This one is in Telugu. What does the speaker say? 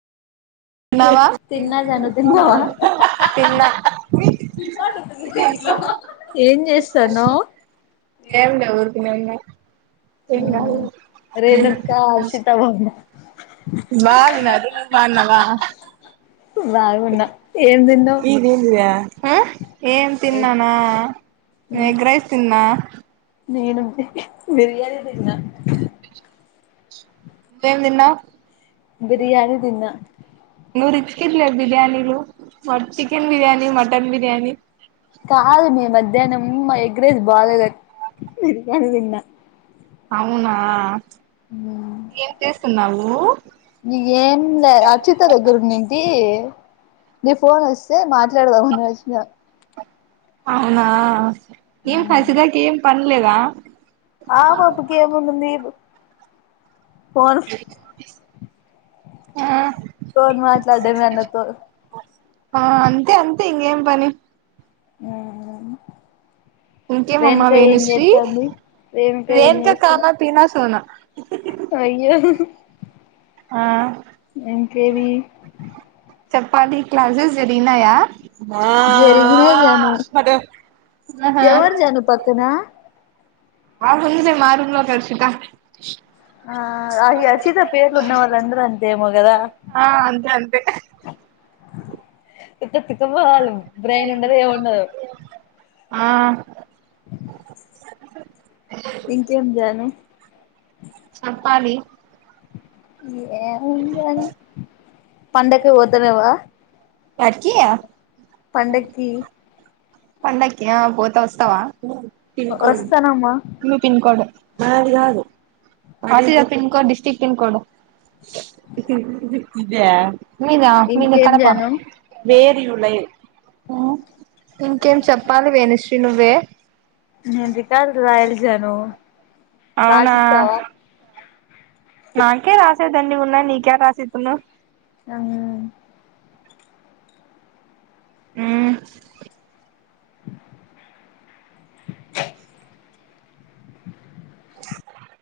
తిన్నావా తిన్నా జాను తిన్నావా తిన్నా ఏం చేస్తాన్నావ్ ఏంలే ఊరుకనే ఉన్నా మ్మ్ రేణుకా అర్షిత బావున బాగున్నాది బాన్న వా బాగున్నా ఏం దిన్నవ్ ఆ ఏం తిన్నాన ఎగ్ రైస్ తిన్నా నేను ఉంటే బిర్యాని తిన్న నువ్వేం తిన్నవ్ బిర్యాని తిన్న ను రిచ్ కిడ్ లే బిర్యానీలు మ చికెన్ బిర్యానీ మటన్ బిర్యానీ కాదు మే మధ్యాహ్నం మా ఎగ్ రైస్ బాగలేదని బిర్యాని తిన్నా, అవునా ఏం చేస్తున్నావు ఊ నీకేం లే అచ్చితదగ్గర ఉండుంటి నీ ఫోన్ వస్తే మాట్లాడదమని వచ్చినా అవునా ఏం అసిధకు ఏం పని లేదా ఆ పాపకేం ఎం ఉనిది ఫోన్ ఆ ఫోన్ మాట్లాడమే అందరితో, ఆ అంతే అంతే ఇంగేం పని ఆ ఇంకేం మమ్మ వేణుశ్రీ ఏం రేణుక చేస్తుంది కానా పీనా సోనా అయ్యో ఆ ఇంకేవి చెప్పాలి క్లాసెస్ జరిగినాయా ఆ జరిగినాయి జాను పటు ఆహా ఎవరు జాను పక్కన ఆ ఉంది మా రూమ్ లో కర్షిక ఆ అహి అషిత పేరు ఉన్నా వాళ్లందరూ అంతే ఏమో గదా ఆ అంతే అంతే అ కిత తిక్క పోవాల బ్రెయిన్ ఉండదు ఏం ఉండదు ఆ ఇంకేం జాను కాలి ఏ ఉంది జాను పండక్కి పోతలేవ ఏడీకి పండక్కి పండకి ఆ పోత వస్తవా పిన్ కోడ్ వస్తానమ్మా న్యూ పిన్ కోడ్ నాది కాదు పిన్కోడ్ డిస్టక్ట్ పిన్కోడు మీదా మీది ఇంకేం కడప జాను వేర్ యు లైవ్ ఆ ఇంకేం చెప్పాలి వేణుశ్రీ నువ్వే నేను రికార్డ్ రాయాలి జాను అవునా రాసిస్తావా నాకే రాసేవిదండిగున్నాయి నీకేడ రాసిత్తును ఆహ్ మ్మ్